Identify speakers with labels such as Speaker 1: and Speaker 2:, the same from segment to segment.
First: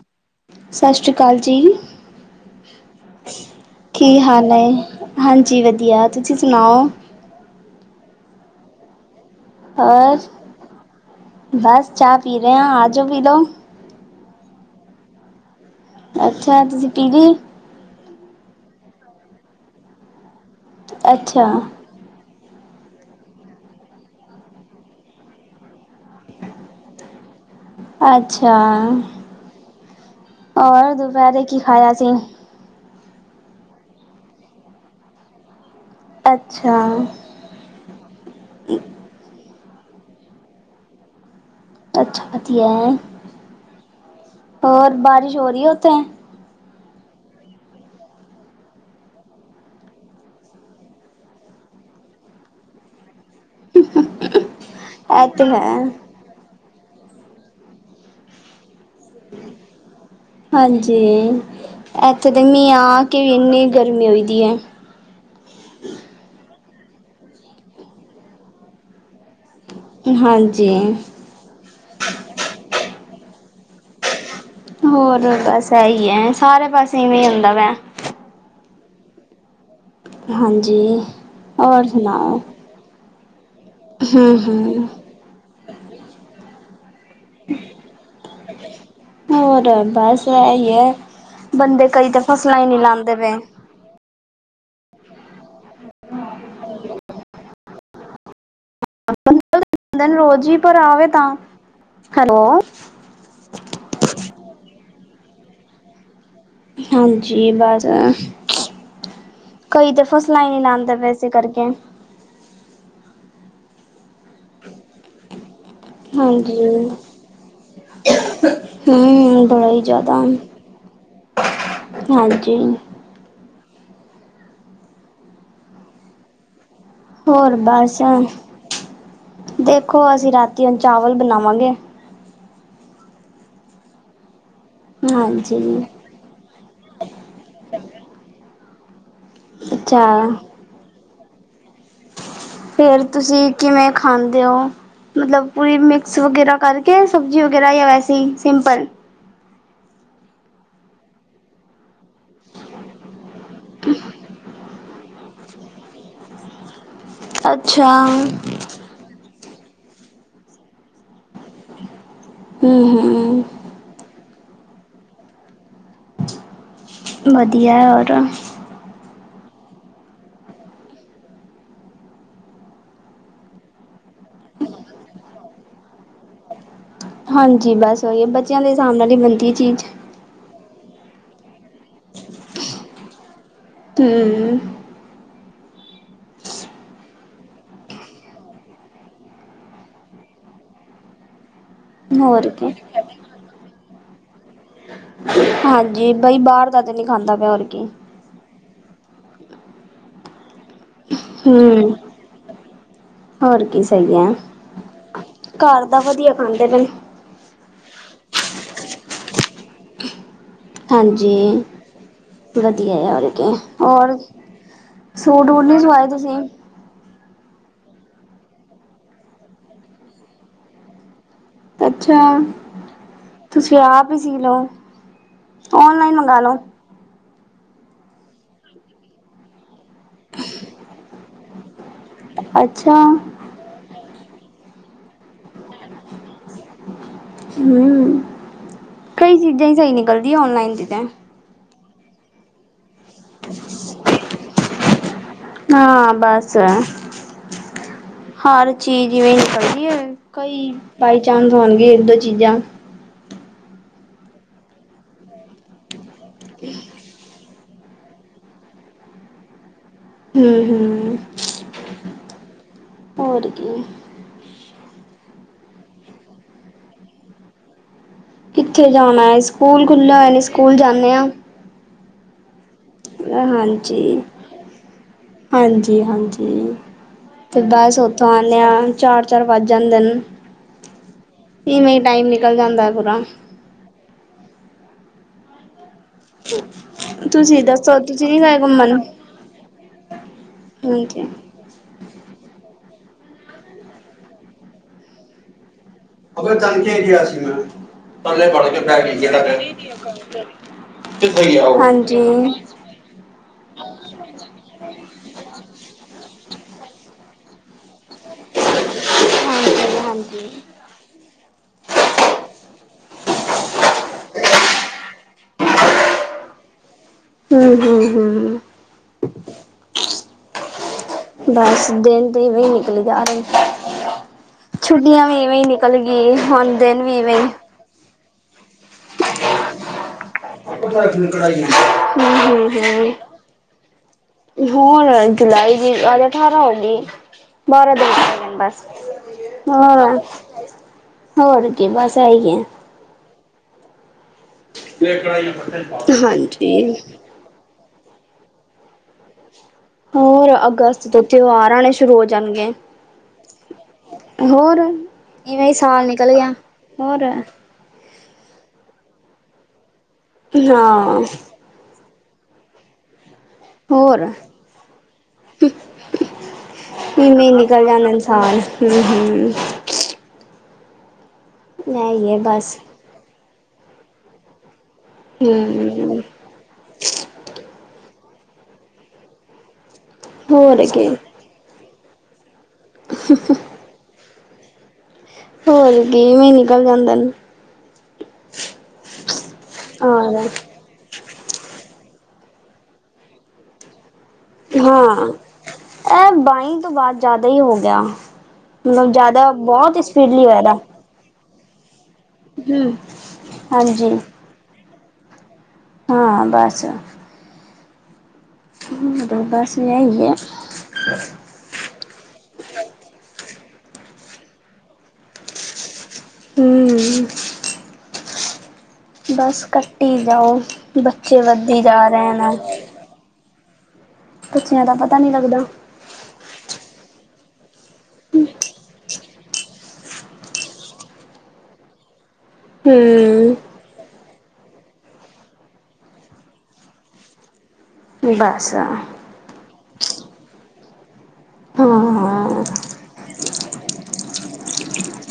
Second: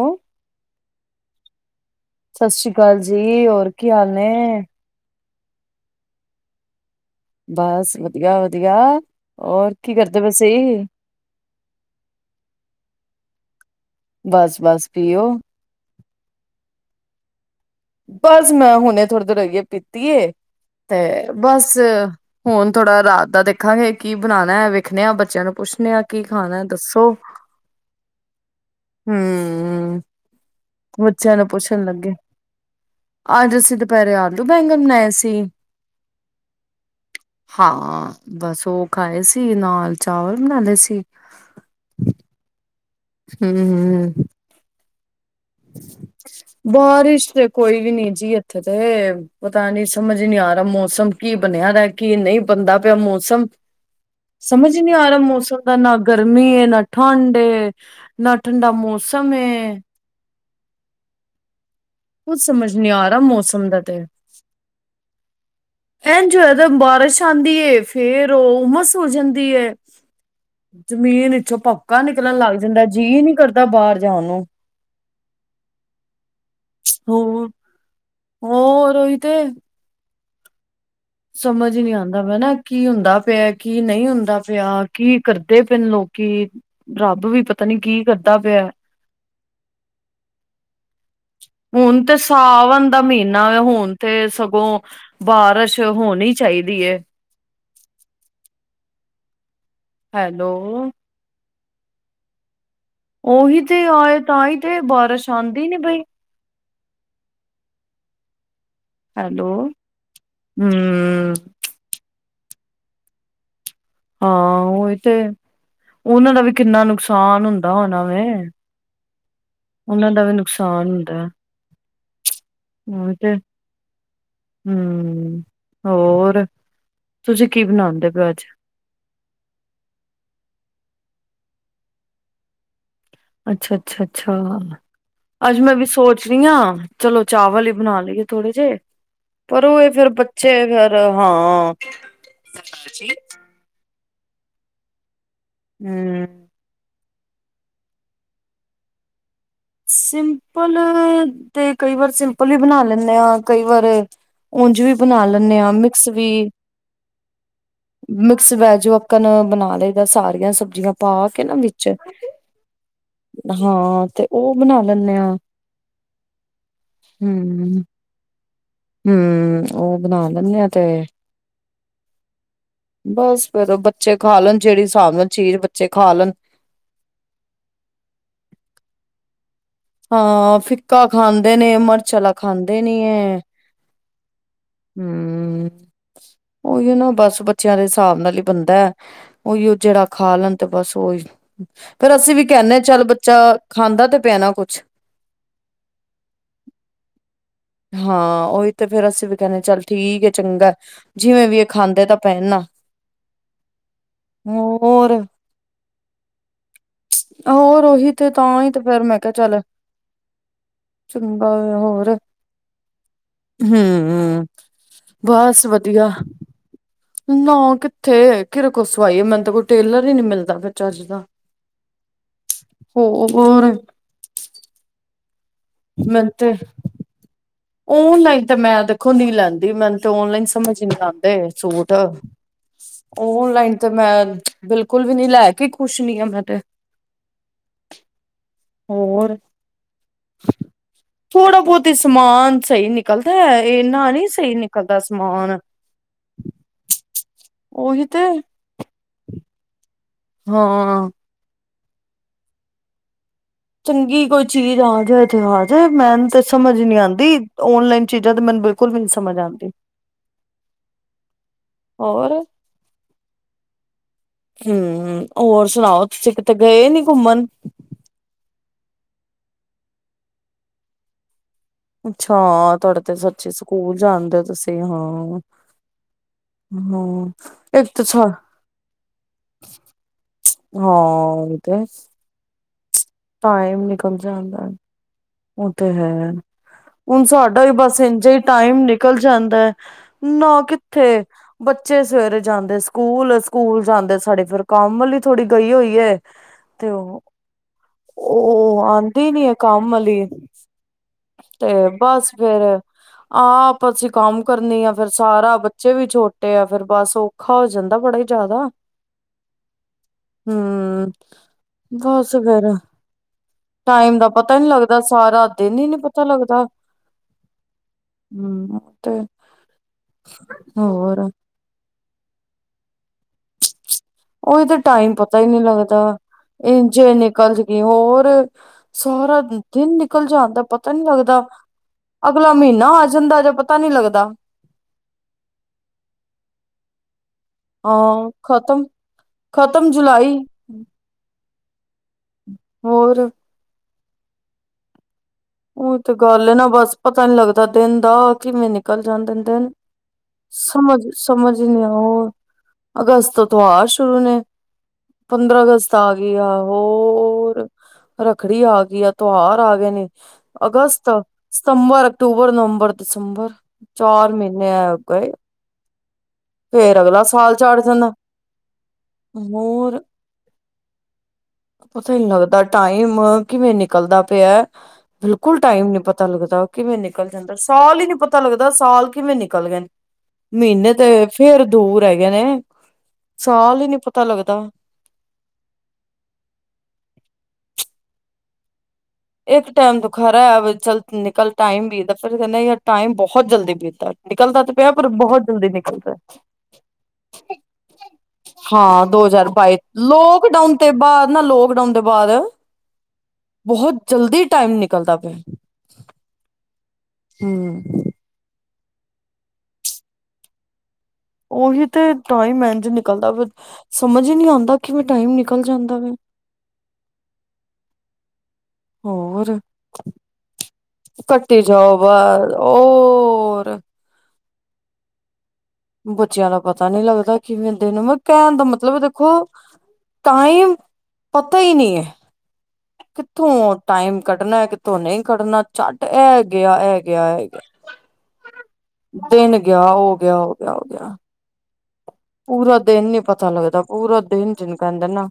Speaker 1: ਓਹ।
Speaker 2: ਸਸ਼੍ਰੀ ਕਾਲ ਜੀ।
Speaker 1: ਸਸ੍ਰੀ ਕਾਲ ਜੀ, ਹੋਰ ਕੀ ਹਾਲ ਨੇ?
Speaker 2: ਹਾਂਜੀ ਵਧੀਆ। ਤੁਸੀਂ ਸੁਨਾਓ?
Speaker 1: ਬਸ ਵਦੀਆ-ਵਦੀਆ, ਔਰ ਕੀ
Speaker 2: ਹੋਰ
Speaker 1: ਕਰਦੇ ਪਏ ਸੀ?
Speaker 2: ਬਸ ਚਾਅ ਪੀ ਰੇਅ ਆ, ਆ ਜੋ ਪੀ ਲੋ।
Speaker 1: ਬਸ-ਬਸ, ਪੀਓ।
Speaker 2: ਅੱਛਾ, ਤੁਸੀਂ ਪੀਜੀ?
Speaker 1: ਬਸ, ਮੈਂ ਹੁਨੇ ਥੋੜੀ ਦੇਰ ਹੋਗੀ ਏ ਪੀਤੀ ਏ, 'ਤੇ
Speaker 2: ਅੱਛਾ
Speaker 1: ਬਸ। ਹੁਨ ਥੋੜਾ ਰਾਤ ਦਾ ਦੇਖਾਂਗੇ ਕੀ ਬਨਾਨੈ? ਵੇਖਨੇ ਆ, ਬੱਚਿਆਂ ਨੂੰ ਪੁੱਛਨੇ ਆ, ਕੀ ਖਾਨੈ ਦੱਸੋ? [inaudible]
Speaker 2: ਅੱਛਾ,
Speaker 1: ਹੂੰ
Speaker 2: ਔਰ
Speaker 1: ਬੱਚਿਆਂ
Speaker 2: ਦੁਪੈਰੇ
Speaker 1: ਨੂੰ
Speaker 2: ਕੀ
Speaker 1: ਪੁੱਛਣ
Speaker 2: ਖਾਇਆ ਸੀ?
Speaker 1: ਲੱਗੇ ਅੱਜ ਅਸੀਂ ਦੁਪਹਿਰੇ ਆਲੂ -ਬੈਂਗਣ ਬਨਾਏ ਸੀ।
Speaker 2: ਅੱਛਾ।
Speaker 1: ਹਾਂ, ਬਸ ਉਹ ਖਾਏ ਸੀ, ਨਾਲ ਚਾਵਲ ਬਨਾ ਲਏ ਸੀ।
Speaker 2: ਅੱਛਾ, ਵਦੀਆ।
Speaker 1: ਹੂੰ- ਹੂੰ।
Speaker 2: ਹੋਰ ਬਾਰਿਸ਼ ਹੋ ਰੀ ਏ ਉੱਥੇ?
Speaker 1: ਬਾਰਿਸ਼ ਤੇ ਕੋਈ ਵੀ ਨੀ ਜੀ ਇੱਥੇ 'ਤੇ। ਪਤਾ ਨੀ, ਸਮਝ ਨੀ ਆ ਰੇਆ ਮੌਸਮ ਕੀ ਬਨਿਆ ਦੈ, ਕੀ ਨਈ ਬਨਦਾ ਪੇਆ ਮੌਸਮ। ਸਮਝ ਨੀ ਆ ਰੇਆ
Speaker 2: ਇਹ ਤੇ
Speaker 1: ਮੌਸਮ ਦਾ
Speaker 2: ਹੈ
Speaker 1: ਨਾ ਗਰਮੀ ਏ, ਨਾ ਠੰਡ ਏ, ਨਾ ਠੰਡਾ ਮੌਸਮ ਏ।
Speaker 2: ਹਾਂਜੀ, ਐੱਥੇ
Speaker 1: ਕੁੱਝ
Speaker 2: ਤੇ ਮੀਂਅ
Speaker 1: ਸਮਝ ਨੀ
Speaker 2: ਆ
Speaker 1: ਰਿਹਾ
Speaker 2: ਕੇ ਵੀ ਐੰਨੀ
Speaker 1: ਮੌਸਮ ਦਾ ਤੇ
Speaker 2: ਗਰਮੀ ਹੋਈ ਦੀ ਏ।
Speaker 1: ਐਂਜ ਹੋਇਆ ਦੈ, ਬਾਰਿਸ਼ ਆਂਦੀ ਏ, ਫੇਰ ਉਹ ਉਮਸ ਹੋ ਜਾਂਦੀ ਏ।
Speaker 2: ਹਾਂਜੀ
Speaker 1: ਜ਼ਮੀਨ ਵਿੱਚੋ ਭਬੱਕਾ ਨਿਕਲਨ ਲੱਗ ਜਾਂਦਾ, ਜੀਅ ਨੀ ਕਰਦਾ ਬਾਰ ਜਾਨ ਨੂੰ।
Speaker 2: ਹੋਰ ਬਸ ਐਈ ਐ, ਸਾਰੇ ਪਾਸੇ ਇਵੇਂ
Speaker 1: ਹੋਰ
Speaker 2: ਹੁੰਦਾ ਪਿਐ।
Speaker 1: ਹੋਰ ਓਈ 'ਤੇ।
Speaker 2: ਹਾਂਜੀ।
Speaker 1: ਸਮਝ ਈ
Speaker 2: ਹੋਰ
Speaker 1: ਨਈ ਆਂਦਾ
Speaker 2: ਸੁਣਾਓ
Speaker 1: ਪੇਆ ਕੀ ਹੁੰਦਾ ਪੇਐ, ਕੀ ਨਈ ਹੁੰਦਾ
Speaker 2: ਹੂੰ
Speaker 1: ਪੇਆ,
Speaker 2: ਹੂੰ
Speaker 1: ਕੀ? ਕਰਦੇ ਪਏ ਨੇ ਲੋਕੀ, ਰੱਬ ਵੀ ਪਤਾ ਨੀ ਕੀ ਕਰਦਾ ਪੇਐ?
Speaker 2: ਹੋਰ ਬਸ ਐਈ ਐ, ਬੰਦੇ
Speaker 1: ਹੁਣ
Speaker 2: ਕਈ
Speaker 1: ਤੇ
Speaker 2: ਤਾ ਫਸਲਾਂ ਈ ਨਈ
Speaker 1: ਸਾਵਣ ਦਾ
Speaker 2: ਲਾਂਦੇ ਪਏ।
Speaker 1: ਮਹੀਨਾ ਵ ਹੁਣ 'ਤੇ ਸਗੋਂ ਬਾਰਿਸ਼ ਹੋਨੀ ਚਾਈਦੀ ਏ।
Speaker 2: ਦਿਨ ਰੋਜ਼
Speaker 1: ਹੈਲੋ
Speaker 2: ਹੀ ਪਰ ਆਵੇ ਤਾਂ। ਹੈਲੋ
Speaker 1: ਉਹੀ ਤੇ ਆਏ ਤਾਂ ਹੀ ਤੇ ਬਾਰਿਸ਼ ਆਂਦੀ ਨੀ ਪਈ।
Speaker 2: ਹਾਂਜੀ ਬਸ।
Speaker 1: ਹੈਲੋ
Speaker 2: ਕਈ ਤੇ ਫਸਲਾਂ ਈ ਨਹੀ ਲਾਂਦੇ ਪਏ ਐਸੇ
Speaker 1: ਹਮ
Speaker 2: ਕਰਕੇ।
Speaker 1: ਹਾਂ ਉਹੀ ਤੇ ਉਹਨਾਂ ਦਾ ਵੀ
Speaker 2: ਹਾਂਜੀ
Speaker 1: ਕਿੰਨਾ ਨੁਕਸਾਨ ਹੁੰਦਾ ਹੋਣਾ ਵੇ।
Speaker 2: ਹਮ ਬੜਾ ਈ ਜਾਦਾ।
Speaker 1: ਨੁਕਸਾਨ
Speaker 2: ਹਾਂਜੀ
Speaker 1: ਹਾਂ ਤੇ। ਹਮ ਹੋਰ? ਤੁਸੀਂ
Speaker 2: ਹੋਰ
Speaker 1: ਕੀ
Speaker 2: ਬਸ।
Speaker 1: ਬਣਾਉਂਦੇ ਪਏ ਅੱਜ
Speaker 2: ਦੇਖੋ, ਅਸੀਂ ਰਾਤੀ ਹੁਣ ਚਾਵਲ ਬਣਾਵਾਂਗੇ।
Speaker 1: ਅੱਛਾ, ਅੱਛਾ, ਅੱਛਾ।
Speaker 2: ਹਾਂਜੀ
Speaker 1: ਅੱਜ ਮੈਂ ਵੀ ਸੋਚ ਰੀ ਆ। ਚਲੋ, ਚਾਵਲ ਹੀ ਬਣਾ ਲਈਏ ਥੋੜੇ ਜੇ ਪਰ ਉਹ ਇਹ ਫੇਰ
Speaker 2: ਅੱਛਾ
Speaker 1: ਬੱਚੇ ਫੇਰ ਹਾਂ।
Speaker 2: ਫੇਰ ਤੁਸੀਂ ਕਿਵੇਂ ਖਾਂਦੇ ਓ? ਮਤਲਬ ਪੂਰੀ ਮਿਕਸ
Speaker 1: ਹੂੰ
Speaker 2: ਵਗੈਰਾ ਕਰ ਕੇ ਸਬਜ਼ੀ ਵਗੈਰਾ ਯਾ ਵੈਸੀ ਹੀ ਸਿੰਪਲ।
Speaker 1: ਸਿੰਪਲ ਤੇ ਕਈ ਵਾਰ ਸਿੰਪਲ ਹੀ ਬਣਾ ਲੈਂਨੇ ਆਂ, ਕਈ ਵਾਰ ਉਂਝ ਵੀ ਬਣਾ ਲੈਂਨੇ ਆਂ। ਮਿਕਸ ਵੀ
Speaker 2: ਅੱਛਾ
Speaker 1: ਮਿਕਸ ਵੈਜ ਵਾਕਣ ਬਣਾ ਲਈਦੈ ਸਾਰੀਆਂ ਸਬਜ਼ੀਆਂ ਪਾ ਕੇ ਨਾ ਵਿੱਚ।
Speaker 2: ਹਮ ਹਮਮ
Speaker 1: ਹਾਂ ਤੇ ਉਹ ਬਣਾ ਲੈਣੇ ਆਂ।
Speaker 2: ਵਧੀਆ ਔਰ।
Speaker 1: ਹਮ ਉਹ ਬਣਾ ਲੈਣੇ ਆਂ ਤੇ ਬਸ ਫੇਰ ਉਹ ਬੱਚੇ ਖਾ ਲੈਣ ਜਿਹੜੀ ਸਾਬ ਨਾਲ ਚੀਜ਼ ਬੱਚੇ ਖਾ ਲੈਣ।
Speaker 2: ਹਾਂਜੀ, ਬਸ ਉਹੀ ਬੱਚਿਆਂ ਦੇ ਹਿਸਾਬ ਨਾਲ ਈ ਬਣਦੀ ਏ ਚੀਜ਼।
Speaker 1: ਹਾਂ ਫਿੱਕਾ ਖਾਂਦੇ ਨੇ ਮਿਰਚ ਆਲਾ ਖਾਂਦੇ ਨੀ ਐ।
Speaker 2: ਹਮ
Speaker 1: ਹਮ, ਉਹੀਓ ਨਾ ਬਸ ਬੱਚਿਆਂ ਦੇ ਹਿਸਾਬ ਨਾਲ ਹੀ ਬਣਦੈ। ਉਹੀਓ ਜਿਹੜਾ ਖਾ ਲੈਣ ਤੇ ਬਸ ਓਈ। ਫੇਰ ਅਸੀਂ ਵੀ
Speaker 2: ਹੋਰ ਕੀ
Speaker 1: ਕਹਿਨੇ ਹਾਂ ਚੱਲ ਬੱਚਾ ਖਾਂਦਾ ਤੇ ਪਿਐ ਨਾ ਕੁਛ।
Speaker 2: ਹਾਂਜੀ, ਬਈ ਬਾਰ ਦਾ ਤੇ ਨਹੀਂ ਖਾਂਦਾ ਪਿਆ ਹੋਰ ਕੀ।
Speaker 1: ਹਾਂ ਉਹੀ ਤੇ ਫੇਰ ਅਸੀਂ ਵੀ ਕਹਿੰਨੇ ਚੱਲ ਠੀਕ ਏ ਚੰਗੈ। ਜਿਵੇਂ ਵੀ ਏ
Speaker 2: ਹੂੰ
Speaker 1: ਖਾਂਦੇ ਤਾਂ ਪਏ ਨਾ
Speaker 2: ਹੋਰ ਕੀ ਸਈ ਐ,
Speaker 1: ਹੋਰ
Speaker 2: ਘਰ ਦਾ ਵਧੀਆ ਖਾਂਦੇ ਪਏ ਨੇ।
Speaker 1: ਹੋਰ ਉਹੀ ਤੇ ਤਾਂ ਹੀ ਤੇ ਫੇਰ ਮੈਂ ਕਿਹਾ ਚੱਲ
Speaker 2: ਹਾਂਜੀ
Speaker 1: ਚੰਗਾ ਹੋਰ
Speaker 2: ਵਧੀਐ ਯਾਰ ਤੇ
Speaker 1: ਹੂੰ
Speaker 2: ਹੋਰ ਸੂਟ-ਵੂਟ
Speaker 1: ਬਸ
Speaker 2: ਨੀ ਸਵਾਏ
Speaker 1: ਵਧੀਆ
Speaker 2: ਤੁਸੀਂ?
Speaker 1: ਨਾ ਕਿੱਥੇ ਕਿਹਦੇ ਕੋਲ ਸਵਾਈਏ ਮੈਨੂੰ ਕੋਈ ਟੇਲਰ ਈ ਨੀ ਮਿਲਦਾ ਬੇਆਂ ਚੱਜ ਦਾ।
Speaker 2: ਅੱਛਾ
Speaker 1: ਹੋਰ
Speaker 2: ਤੁਸੀਂ ਆਪ ਈ ਸੀ ਲੋ। ਔਨਲਾਈਨ
Speaker 1: ਮੈਂਨ
Speaker 2: ਮੰਗਾ
Speaker 1: ਤੇ ਔਨਲਾਈਨ ਤੇ ਮੈਂ ਦੇਖੋ ਨੀ ਲੈਂਦੀ ਮੈਨੂੰ ਤੇ ਔਨਲਾਈਨ ਸਮਝ ਨੀਂ ਆਂਦੇ ਸੂਟ
Speaker 2: ਅੱਛਾ
Speaker 1: ਔਨਲਾਈਨ ਤੇ ਮੈਂ ਬਿਲਕੁਲ ਵੀ ਨੀ ਲੈ ਕੇ ਖੁਸ਼ ਨੀ ਆ ਮੈਂ ਤੇ
Speaker 2: ਹਮ
Speaker 1: ਹੋਰ
Speaker 2: ਕਈ ਚੀਜ਼ਾਂ ਈ ਸਈ ਨਿਕਲਦੀਐ ਔਨਲਾਈਨ ਦੀ ਤੇ।
Speaker 1: ਥੋੜਾ ਬੋਤ ਈ ਸਮਾਨ ਸਈ ਨਿਕਲਦੈ ਇੰਨਾ ਨੀ ਸਹੀ ਨਿਕਲਦਾ ਸਮਾਨ।
Speaker 2: ਹਾਂ ਬਸ
Speaker 1: ਓਹੀ ਤੇ
Speaker 2: ਹਰ ਚੀਜ਼ ਇਵੇਂ ਨਿਕਲਦੀ ਏ ਕਈ
Speaker 1: ਹਾਂ
Speaker 2: ਬਾਈ ਚਾਂਸ ਹੋਣਗੇ ਇੱਕ ਦੋ ਚੀਜ਼ਾਂ
Speaker 1: ਚੰਗੀ ਕੋਈ ਚੀਜ਼ ਆ ਜਾਏ ਤੇ ਆਜੇ, ਮੈਨੂੰ ਤੇ ਸਮਝ ਨੀ ਆਂਦੀ ਓਨਲਾਈਨ ਚੀਜ਼ਾਂ ਤੇ ਮੈਨੂੰ ਬਿਲਕੁਲ ਵੀ ਨੀਂ ਸਮਝ ਆਂਦੀ।
Speaker 2: ਹੂੰ-ਹੂੰ।
Speaker 1: ਔਰ
Speaker 2: ਔਰ ਕੀ
Speaker 1: ਹੂੰ, ਹੋਰ ਸੁਨਾਓ ਤੁਸੀਂ ਕਿਤੇ ਗਏ ਨੀ ਘੁੰਮਨ?
Speaker 2: ਕਿੱਥੇ ਜਾਨਾ ਐ, ਸਕੂਲ ਖੁੱਲ੍ਹੇ ਹੋਏ ਨੇ ਸਕੂਲ ਜਾਂਨੇ ਆਂ।
Speaker 1: ਅੱਛਾ ਹਾਂ ਤੁਆਡੇ ਤੇ ਸੱਚੀ ਸਕੂਲ
Speaker 2: ਹਾਂਜੀ
Speaker 1: ਜਾਂਦੇ ਤੁਸੀਂ ਹਾਂ
Speaker 2: ਹਾਂਜੀ ਹਾਂਜੀ
Speaker 1: ਹੂੰ।
Speaker 2: ਤੇ ਬਸ ਓਥੋਂ ਆਨੇ ਆਂ ਚਾਰ-ਚਾਰ ਵੱਜ ਜਾਂਦੇਨ।
Speaker 1: ਹਾਂ ਤੇ
Speaker 2: ਇਵੇਂ ਈ ਟਾਈਮ ਨਿਕਲ ਜਾਂਦਾ ਐ ਪੂਰਾ।
Speaker 1: ਟਾਈਮ ਨਿਕਲ ਜਾਂਦਾ। ਓ ਤੇ ਹੈ।
Speaker 2: [inaudible]
Speaker 1: ਹੁਨ ਸਾਡਾ ਹੀ
Speaker 2: ਦੱਸੋ
Speaker 1: ਬਸ
Speaker 2: ਤੁਸੀਂ
Speaker 1: ਇੰਜੇ ਹੀ
Speaker 2: ਨੀ ਗਏ
Speaker 1: ਟਾਈਮ
Speaker 2: ਘੁੰਮਣ
Speaker 1: ਨਿਕਲ ਜਾਂਦਾ ਐ, ਨਾ ਕਿੱਥੇ
Speaker 2: ਹਾਂਜੀ
Speaker 1: ਬੱਚੇ ਸਵੇਰੇ ਜਾਂਦੇ ਸਕੂਲ, ਸਕੂਲ ਜਾਂਦੇ ਸਾਡੇ ਫਿਰ ਕੰਮ ਆਲੀ ਥੋੜੀ ਗਈ ਹੋਈ ਏ। ਉਹ ਆਉਂਦੀ ਨੀ
Speaker 2: [unintelligible]
Speaker 1: ਹੈ ਕੰਮ ਵਾਲੀ ਤੇ ਬਸ
Speaker 2: ਹਾਂਜੀ।
Speaker 1: [unintelligible] ਆਪ ਅਸੀਂ ਕੰਮ ਕਰਨੀ ਆ ਫੇਰ ਸਾਰਾ ਬੱਚੇ ਵੀ ਛੋਟੇ ਆ ਫੇਰ ਬਸ ਔਖਾ ਹੋ ਜਾਂਦਾ ਬੜਾ ਈ ਜਾਦਾ,
Speaker 2: ਹਾਂਜੀ ਹਾਂਜੀ
Speaker 1: ਹੂੰ, ਬਸ ਫੇਰ ਟਾਈਮ ਦਾ ਪਤਾ ਈ ਨੀ ਲੱਗਦਾ ਸਾਰਾ ਦਿਨ ਈ ਨੀ ਪਤਾ ਲੱਗਦਾ।
Speaker 2: ਹੂੰ, ਹੂੰ, ਹੂੰ।
Speaker 1: [unintelligible] ਹੋਰ
Speaker 2: ਬਸ ਦਿਨ ਤੇ ਐਵੇਂ ਈ ਨਿਕਲੀ ਜਾ ਰਏ ਨ।
Speaker 1: ਓਹੀ ਤਾਂ ਟਾਈਮ ਪਤਾ ਈ ਨੀ ਲੱਗਦਾ
Speaker 2: ਹੁਣ
Speaker 1: ਇੰਜ
Speaker 2: ਦਿਨ
Speaker 1: ਏ
Speaker 2: ਵੀ ਇਵੇਂ ਹੀ
Speaker 1: ਨਿਕਲ ਸਕੀ ਹੋਰ ਸਾਰਾ ਦਿਨ ਨਿਕਲ ਜਾਂਦਾ ਪਤਾ ਨੀ ਲੱਗਦਾ।
Speaker 2: ਕੜਾਈ ਹਮ
Speaker 1: ਅਗਲਾ
Speaker 2: ਹਮ
Speaker 1: ਮਹੀਨਾ ਆ
Speaker 2: ਹਮ
Speaker 1: ਜਾਂਦਾ ਜਾਂ ਪਤਾ ਨੀ ਲੱਗਦਾ।
Speaker 2: ਹੋਰ, ਜੁਲਾਈ ਦੀ ਅੱਜ ਅਠਾਰਾਂ ਹੋ ਗੀ। ਬਾਂਰਾ ਦਿਨ
Speaker 1: ਹਾਂ
Speaker 2: ਪਏ ਨੇ ਬਸ,
Speaker 1: ਖਤਮ ਖਤਮ
Speaker 2: ਹੋਰ,
Speaker 1: ਜੁਲਾਈ
Speaker 2: ਹੋਰ। ਕਿ ਬਸ ਐਈ ਐ।
Speaker 1: ਹੋਰ
Speaker 2: [unintelligible]
Speaker 1: ਓਹੀ ਤੇ ਗੱਲ ਏ ਨਾ
Speaker 2: ਹਾਂਜੀ
Speaker 1: ਬਸ ਪਤਾ ਨੀ ਲੱਗਦਾ ਦਿਨ ਦਾ, ਕਿਵੇਂ ਨਿਕਲ ਜਾਂਦੇ ਨ ਦਿਨ।
Speaker 2: ਹੋਰ
Speaker 1: ਸਮਝ,
Speaker 2: ਅਗਸਤ ਤੋਂ
Speaker 1: ਸਮਝ ਈ
Speaker 2: ਤਿਉਹਾਰ
Speaker 1: ਨੀ
Speaker 2: ਆਉਣੇ ਸ਼ੁਰੂ ਹੋ
Speaker 1: ਔਰ
Speaker 2: ਜਾਣਗੇ
Speaker 1: ਅਗਸਤ ਤੋਂ ਤਿਓਹਾਰ ਸ਼ੁਰੂ ਨੇ,
Speaker 2: ਹੋਰ
Speaker 1: ਪੰਦਰਾਂ
Speaker 2: ਇਵੇਂ ਹੀ
Speaker 1: ਅਗਸਤ
Speaker 2: ਸਾਲ
Speaker 1: ਆ
Speaker 2: ਨਿਕਲ
Speaker 1: ਗਈ
Speaker 2: ਗਿਆ
Speaker 1: ਆ ਹੋਰ। ਰੱਖੜੀ ਆ ਗਈ ਆ, ਤੋਹਾਰ ਆ ਗਏ ਨੇ ਅਗਸਤ
Speaker 2: ਹਾਂ
Speaker 1: ਸਤੰਬਰ, ਅਕਤੂਬਰ, ਨਵੰਬਰ, ਦਸੰਬਰ,
Speaker 2: ਹੋਰ
Speaker 1: ਚਾਰ ਮਹੀਨੇ ਐ ਗਏ। ਫੇਰ ਅਗਲਾ
Speaker 2: ਇਵੇਂ ਈ
Speaker 1: ਸਾਲ ਚੜ
Speaker 2: ਨਿਕਲ
Speaker 1: ਜਾਂਦਾ
Speaker 2: ਜਾਂਦੇ ਨ ਸਾਲ ਹੂੰ ਹੂੰ।
Speaker 1: ਹੋਰ
Speaker 2: ਐ
Speaker 1: ਪਤਾ ਈ ਨੀ
Speaker 2: ਹੀ ਹੈ
Speaker 1: ਲੱਗਦਾ
Speaker 2: ਬਸ
Speaker 1: ਟਾਈਮ ਕਿਵੇਂ ਨਿਕਲਦਾ ਪੇਆ ਬਿਲਕੁਲ ਟਾਈਮ ਨੀ ਪਤਾ
Speaker 2: ਹੂੰ
Speaker 1: ਤਾ ਲੱਗਦਾ ਕਿਵੇਂ ਨਿਕਲ ਜਾਂਦਾ, ਸਾਲ ਈ ਨੀ ਪਤਾ ਲੱਗਦਾ ਸਾਲ ਕਿਵੇਂ ਨਿਕਲ ਗਏ ਨ।
Speaker 2: ਹੋਰ
Speaker 1: ਮੀਨੇ ਤੇ
Speaker 2: ਕੀ
Speaker 1: ਫੇਰ ਦੂਰ ਹੈਗੇ ਨੇ, ਸਾਲ ਈ ਨੀ ਪਤਾ ਲੱਗਦਾ।
Speaker 2: ਹੋਰ ਕਿ ਇਵੇਂ ਈ ਨਿਕਲ ਜਾਂਦੇ ਨ।
Speaker 1: ਇੱਕ ਟਾਈਮ ਤੇ ਖਰਾ ਹੈ ਬਈ ਚੱਲ ਨਿਕਲ ਟਾਈਮ ਬੀਤਦਾ, ਫਿਰ ਕੈਂਦੇ ਯਾਰ ਟਾਈਮ ਬੋਹਤ ਜਲਦੀ ਬੀਤਦਾ। ਨਿਕਲਦਾ ਤੇ ਪੇਆ ਪਰ
Speaker 2: ਹਾਂ
Speaker 1: ਬੋਹਤ ਜਲਦੀ ਨਿਕਲਦੈ।
Speaker 2: ਇਹ ਬਾਈ ਤੋਂ ਬਾਅਦ ਜ਼ਿਆਦਾ ਹੀ ਹੋ ਗਿਆ
Speaker 1: ਹਾਂ,
Speaker 2: ਮਤਲਬ
Speaker 1: ਦੋ ਹਜ਼ਾਰ
Speaker 2: ਜ਼ਿਆਦਾ
Speaker 1: ਬਾਈ
Speaker 2: ਬਹੁਤ ਸਪੀਡਲੀ
Speaker 1: ਲੋਕਡਾਊਨ ਤੇ ਬਾਅਦ ਨਾ ਲੋਕਡਾਊਨ ਦੇ ਬਾਅਦ
Speaker 2: ਹਮ, ਹਾਂਜੀ!
Speaker 1: ਈ ਟਾਈਮ ਨਿਕਲਦਾ ਪਿਆ ਏ
Speaker 2: ਹਾਂ, ਬਸ।
Speaker 1: ਹਮ!
Speaker 2: [unintelligible] ਤੇ ਬਸ ਇਹੀ ਐ।
Speaker 1: ਉਹੀ ਤੇ, ਟਾਈਮ ਇੰਝ ਨਿਕਲਦਾ ਪਿਆ ਵਾ ਸਮਝ ਹੀ ਨਹੀਂ ਆਉਂਦਾ ਕਿਵੇ ਟਾਈਮ ਨਿਕਲ ਜਾਂਦਾ ਵੇ।
Speaker 2: ਹੁੰ।
Speaker 1: ਹੋਰ
Speaker 2: ਬਸ ਕੱਟੀ ਜਾਓ, ਬੱਚੇ
Speaker 1: ਕੱਟੀ
Speaker 2: ਵੱਧੀ ਜਾ
Speaker 1: ਜਾਓ
Speaker 2: ਰਹੇ
Speaker 1: ਬਸ
Speaker 2: ਨੇ।
Speaker 1: ਹੋਰ
Speaker 2: ਬੱਚਿਆਂ ਦਾ ਪਤਾ ਨੀਂ ਲੱਗਦਾ।
Speaker 1: ਬੱਚਿਆਂ ਦਾ ਪਤਾ ਨੀ ਲੱਗਦਾ ਕਿਵੇਂ ਦਿਨ ਮ ਕਹਿਣ ਦਾ ਮਤਲਬ ਦੇਖੋ ਟਾਈਮ ਪਤਾ ਈ ਨੀਂ ਏ, ਕਿੱਥੋਂ ਆ
Speaker 2: ਹੂੰ
Speaker 1: ਟਾਈਮ ਕੱਢਣਾ ਕਿੱਥੋਂ ਨਹੀਂ ਕੱਢਣਾ ਝੱਟ ਐ ਗਿਆ, ਇਹ ਗਿਆ, ਇਹ ਗਿਆ।
Speaker 2: ਬਸ ਹਾਂ।
Speaker 1: ਦਿਨ ਗਿਆ, ਉਹ ਗਿਆ, ਉਹ ਗਿਆ, ਉਹ ਗਿਆ
Speaker 2: ਹਾਂ -ਹਾਂ।
Speaker 1: ਪੂਰਾ ਦਿਨ ਨੀ ਪਤਾ ਲੱਗਦਾ ਪੂਰਾ ਦਿਨ ਜਿੰਨੂ ਕਹਿੰਦੇ ਨਾ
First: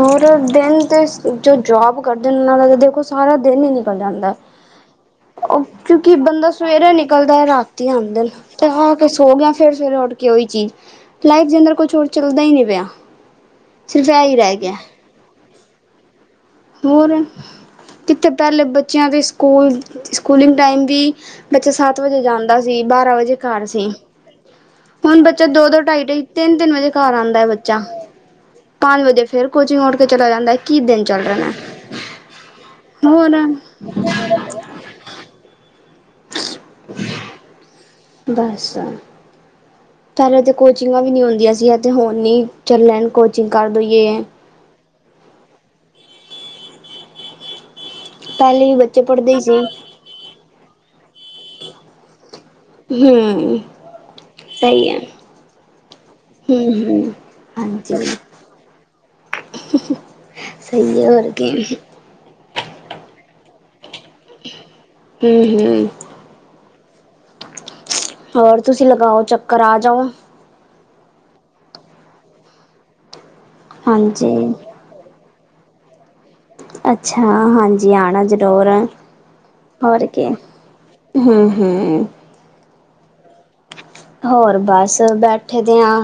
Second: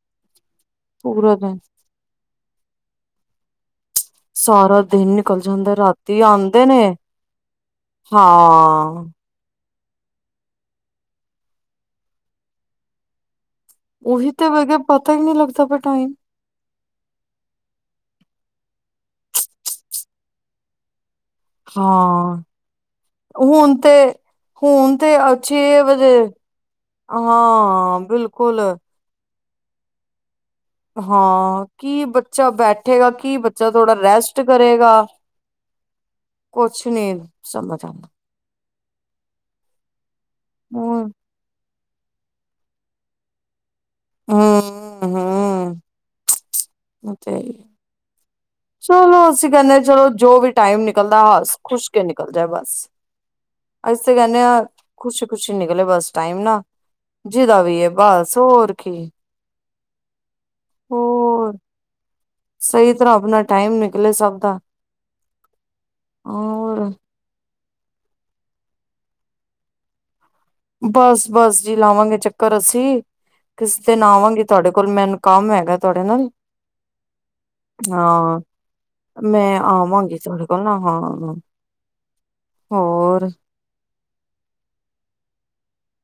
Speaker 2: ਔਰ। ਦਿਨ
Speaker 1: ਪੂਰਾ
Speaker 2: ਜੋ
Speaker 1: ਦਿਨ
Speaker 2: ਜੋਬ ਕਰਦੇ ਨੇ, ਉਹਨਾਂ ਦਾ ਤਾਂ ਦੇਖੋ ਸਾਰਾ ਦਿਨ ਹੀ ਨਿਕਲ ਜਾਂਦਾ।
Speaker 1: ਸਾਰਾ ਦਿਨ ਨਿਕਲ ਜਾਂਦਾ।
Speaker 2: ਉਹ ਕਿਉਂਕਿ
Speaker 1: ਰਾਤੀ
Speaker 2: ਬੰਦਾ
Speaker 1: ਆਉਂਦੇ ਨੇ
Speaker 2: ਸਵੇਰੇ ਨਿਕਲਦਾ ਹੈ ਰਾਤੀ ਆਉਂਦਾ ਨੇ ਤੇ ਆ
Speaker 1: ਹਾਂ
Speaker 2: ਕੇ ਸੋ ਗਿਆ। ਫਿਰ ਸਵੇਰੇ ਉੱਠ ਕੇ ਉਹੀ ਚੀਜ਼, ਲਾਈਫ ਦੇ ਅੰਦਰ ਕੁਛ ਹੋਰ ਚੱਲਦਾ ਹੀ ਨਹੀਂ ਪਿਆ। ਸਿਰਫ ਇਹ ਈ ਰਹਿ ਗਿਆ।
Speaker 1: ਤਾ ਹੀ ਨਹੀਂ ਲਗਦਾ ਪਿਆ ਟਾਈਮ।
Speaker 2: ਹੋਰ, ਕਿੱਥੇ ਪਹਿਲੇ ਬੱਚਿਆਂ ਦੀ ਸਕੂਲ, ਸਕੂਲਿੰਗ ਟਾਈਮ ਵੀ ਬੱਚਾ ਸੱਤ ਵਜੇ
Speaker 1: ਹਾਂ
Speaker 2: ਜਾਂਦਾ ਸੀ, ਬਾਰਾਂ ਵਜੇ ਘਰ
Speaker 1: ਹੁਣ
Speaker 2: ਸੀ।
Speaker 1: ਤੇ ਤੇ
Speaker 2: ਹੁਣ ਬੱਚਾ ਦੋ -ਦੋ
Speaker 1: ਛੇ
Speaker 2: ਢਾਈ
Speaker 1: ਵਜੇ
Speaker 2: -ਢਾਈ ਤਿੰਨ -ਤਿੰਨ ਵਜੇ ਘਰ ਆਉਂਦਾ ਐ ਬੱਚਾ,
Speaker 1: ਹਾਂ ਬਿਲਕੁਲ
Speaker 2: ਪੰਜ ਵਜੇ ਫਿਰ ਕੋਚਿੰਗ ਉੱਠ ਕੇ ਚਲਾ ਜਾਂਦਾ, ਕੀ ਦਿਨ ਚੱਲ ਰਹੇ ਨੇ।
Speaker 1: ਹਾਂ ਕੀ ਬੱਚਾ ਬੈਠੇਗਾ,
Speaker 2: ਹੋਰ
Speaker 1: ਕੀ ਬੱਚਾ ਥੋੜ੍ਹਾ ਰੈਸਟ ਕਰੇਗਾ। ਕੁਛ ਨ੍ਹੀ ਸਮਝ ਆਂਦਾ
Speaker 2: ਦੱਸ ਪਹਿਲੇ ਤਾਂ ਕੋਚਿੰਗਾਂ
Speaker 1: ਆਉਂਦਾ
Speaker 2: ਵੀ ਨਹੀਂ ਹੁੰਦੀਆਂ ਸੀ ਏ ਤੇ ਹੁਣ ਈ [unintelligible] ਕੋਚਿੰਗ ਕਰ ਲਈ ਏ
Speaker 1: ਹੁੰ, ਹੁੰ, ਓ ਤੇ ਹੈਂ।
Speaker 2: ਪਹਿਲੇ ਵੀ ਬੱਚੇ
Speaker 1: ਚਲੋ
Speaker 2: ਪੜ੍ਹਦੇ ਹੀ
Speaker 1: ਅਸੀਂ
Speaker 2: ਸੀ
Speaker 1: ਕਹਿਣੇ ਚਲੋ ਜੋ ਵੀ ਟਾਈਮ ਨਿਕਲਦਾ ਹਸ ਖੁਸ਼ ਕੇ ਨਿਕਲ ਜਾਏ ਬਸ
Speaker 2: ਹੁੰ।
Speaker 1: ਅਸੀ ਤੇ ਕਹਿਣੇ ਆ ਖੁਸ਼ੀ -ਖੁਸ਼ੀ ਨਿਕਲੇ ਬਸ ਟਾਈਮ
Speaker 2: ਹੂੰ
Speaker 1: ਨਾ,
Speaker 2: ਹੂੰ
Speaker 1: ਜਿਹਦਾ ਵੀ ਆ
Speaker 2: ਹਾਂਜੀ
Speaker 1: ਬਸ, ਹੋਰ। ਕੀ
Speaker 2: ਸਹੀ ਏ ਹੋਰ ਕੀ।
Speaker 1: ਸਹੀ ਤਰ੍ਹਾਂ ਆਪਣਾ ਟਾਈਮ ਨਿਕਲੇ ਸਭ ਦਾ
Speaker 2: ਹੂੰ -ਹੂੰ।
Speaker 1: ਔਰ।
Speaker 2: ਹੋਰ ਤੁਸੀਂ ਲਗਾਓ ਚੱਕਰ, ਆ ਜਾਓ।
Speaker 1: ਬਸ -ਬਸ ਜੀ ਲਾਵਾਂਗੇ ਚੱਕਰ ਅਸੀਂ, ਕਿਸੇ ਦਿਨ
Speaker 2: ਹਾਂਜੀ
Speaker 1: ਆਵਾਂਗੇ ਤੁਹਾਡੇ ਕੋਲ਼ ਮੈਨੂੰ ਕੰਮ ਹੈਗਾ ਤੁਹਾਡੇ ਨਾਲ਼
Speaker 2: ਅੱਛਾ, ਹਾਂਜੀ! ਆਣਾ ਜ਼ਰੂਰ।
Speaker 1: ਮੈਂ
Speaker 2: ਹੋਰ
Speaker 1: ਆਵਾਂਗੀ
Speaker 2: ਕੀ
Speaker 1: ਤੁਹਾਡੇ ਕੋਲ਼ ਨਾ, ਹਾਂ।
Speaker 2: ਹੂੰ ਹੂੰ
Speaker 1: ਹੋਰ
Speaker 2: ਹੋਰ ਬਸ ਬੈਠੇ ਦੇ ਆਂ,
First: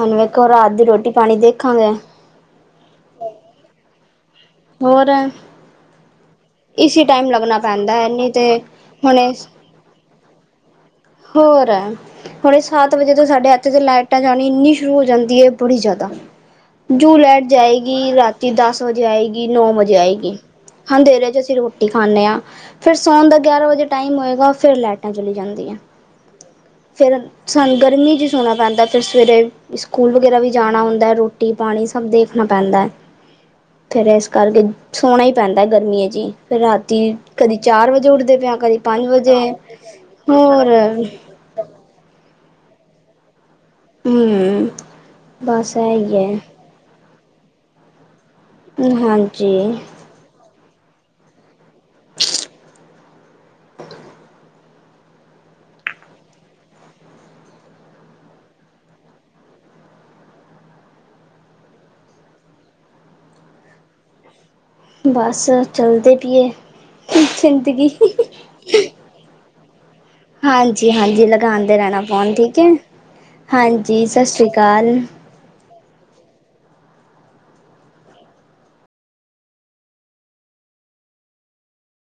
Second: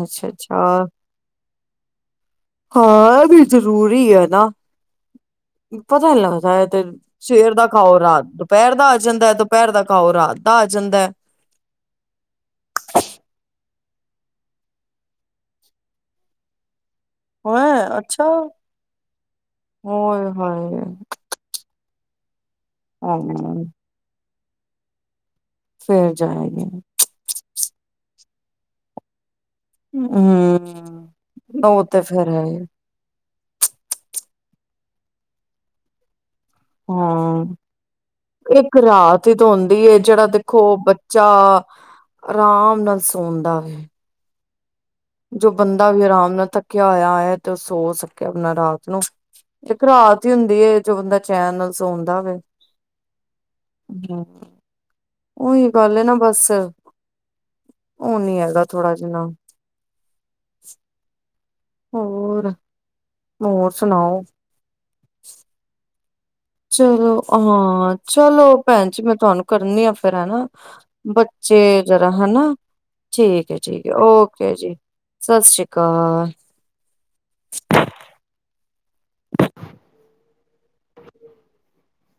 Speaker 2: ਹੁਣ ਵੇਖੋ ਰਾਤ ਦੀ ਰੋਟੀ ਪਾਣੀ ਦੇਖਾਂਗੇ।
Speaker 1: ਹਾਂ, ਐ ਵੀ ਜ਼ਰੂਰੀ ਏ ਨਾ
Speaker 2: ਹੋਰ ਐ
Speaker 1: ਪਤਾ ਨੀ ਲੱਗਦਾ ਐ ਤੇ ਸਵੇਰ
Speaker 2: ਲੱਗਣਾ
Speaker 1: ਦਾ
Speaker 2: ਪੈਂਦਾ
Speaker 1: ਖਾਓ
Speaker 2: ਹੈ
Speaker 1: ਰਾਤ
Speaker 2: ਨਹੀਂ ਤੇ
Speaker 1: ਦੁਪਹਿਰ ਦਾ ਆ
Speaker 2: ਹੁਣੇ
Speaker 1: ਜਾਂਦਾ ਦੁਪਹਿਰ ਦਾ ਖਾਓ ਰਾਤ ਦਾ ਆ ਜਾਂਦੈ।
Speaker 2: ਹੋਰ ਆ ਹੁਣੇ ਸੱਤ ਵਜੇ ਤੋਂ ਸਾਡੇ ਇੱਥੇ ਤੇ ਲਾਈਟਾਂ ਜਾਣੀ ਇੰਨੀ ਸ਼ੁਰੂ ਹੋ ਜਾਂਦੀ ਹੈ ਬੜੀ ਜ਼ਿਆਦਾ ਜੂ ਲਾਈਟ
Speaker 1: ਹੈਂ
Speaker 2: ਜਾਏਗੀ
Speaker 1: ਅੱਛਾ
Speaker 2: ਰਾਤੀਂ ਦਸ ਵਜੇ ਆਏਗੀ ਨੌ ਵਜੇ
Speaker 1: ਓਏ
Speaker 2: ਆਏਗੀ
Speaker 1: ਹੋਏ
Speaker 2: ਅਨਧੇਰੇ ਚ ਅਸੀਂ ਰੋ ਰੋਟੀ ਖਾਂਣੇ ਆ, ਫ਼ਿਰ ਸੋਣ ਦਾ
Speaker 1: ਹਾਂ
Speaker 2: ਗਿਆਰਾਂ ਵਜੇ ਟਾਈਮ ਹੋਏਗਾ ਫ਼ੇਰ ਲਾਈਟਾਂ ਚਲੀ ਜਾਂਦੀਆਂ।
Speaker 1: ਫ਼ੇਰ ਜਾਵਾਂਗੇ।
Speaker 2: ਫੇ਼ਰ ਸਾਨੂੰ ਗਰਮੀ ਚ ਈ ਸੋਣਾ ਪੈਂਦਾ, ਫ਼ਿਰ ਸਵੇਰੇ ਸਕੂਲ ਵਗੈਰਾ ਵੀ ਜਾਣਾ
Speaker 1: ਹਮ
Speaker 2: ਹੁੰਦਾ ਐ, ਰੋਟੀ
Speaker 1: ਉਹ
Speaker 2: ਪਾਣੀ
Speaker 1: ਤੇ
Speaker 2: ਸਭ
Speaker 1: ਫੇਰ ਹੈ
Speaker 2: ਦੇਖਣਾ
Speaker 1: ਹੀ।
Speaker 2: ਪੈਂਦਾ। ਫੇ਼ਰ ਇਸ ਕਰਕੇ ਸੋਣਾ ਈ ਪੈਂਦਾ ਗਰਮੀਆਂ ਚ ਈ ਫਿਰ ਰਾਤੀਂ
Speaker 1: ਹਾਂ
Speaker 2: ਕਦੀ ਚਾਰ ਵਜੇ ਉੱਠਦੇ ਪਏ ਆਂ, ਕਦੀ ਪੰਜ ਵਜੇ ਹੂ
Speaker 1: ਓ ਬੱਚਾ ਅਰਾਮ ਨਾਲ ਸੋਂਦਾ ਵੇ
Speaker 2: ਹੂ
Speaker 1: ਜੋ ਬੰਦਾ ਵੀ ਆਰਾਮ ਨਾਲ ਥੱਕਿਆ ਹੋਇਆਂ ਆਯਾ, ਤੇ ਉਹ ਸੋ ਸਕੇ ਆਪਣਾ ਰਾਤ ਨੂੰ
Speaker 2: ਹਾਂਜੀ
Speaker 1: ਇੱਕ ਰਾਤ ਬਿਜਲੀ ਹੁੰਦੀ ਏ ਜੋ ਬੰਦਾ ਚੈਨ ਨਾਲ਼ ਸੌਣਦਾ ਹੋਵੇ ਹੂ ਉਹੀ ਗੱਲ ਏ ਨਾ ਬਸ, ਉਹ ਨੀ ਹੈਗਾ ਥੋੜ੍ਹਾ ਜਿਨਾ ਹੋਰ ਹੋਰ ਸੁਣਾਓ
Speaker 2: ਬਸ ਚਲਦੀ ਪਈ ਏ
Speaker 1: ਚਲੋ ਹਾਂ, ਚਲੋ ਭੈਣ ਜੀ ਮੈਂ ਤੁਹਾਨੂੰ ਕਰਨੀ ਆ ਫ਼ਿਰ ਹੈਨਾ
Speaker 2: ਹਾਂਜੀ ਹਾਂਜੀ
Speaker 1: ਬੱਚੇ
Speaker 2: ਲਗਾਉਂਦੇ ਰਹਿਣਾ
Speaker 1: ਜ਼ਰਾ
Speaker 2: ਫੋਨ
Speaker 1: ਹਨਾ
Speaker 2: ਠੀਕ ਹੈ
Speaker 1: ਠੀਕ ਹੈ ਠੀਕ ਹੈ
Speaker 2: ਹਾਂਜੀ ਸਤਿ ਸ਼੍ਰੀ
Speaker 1: ਓਕੇ ਜੀ।
Speaker 2: ਅਕਾਲ
Speaker 1: ਸਤਿ ਸ੍ਰੀ ਅਕਾਲ।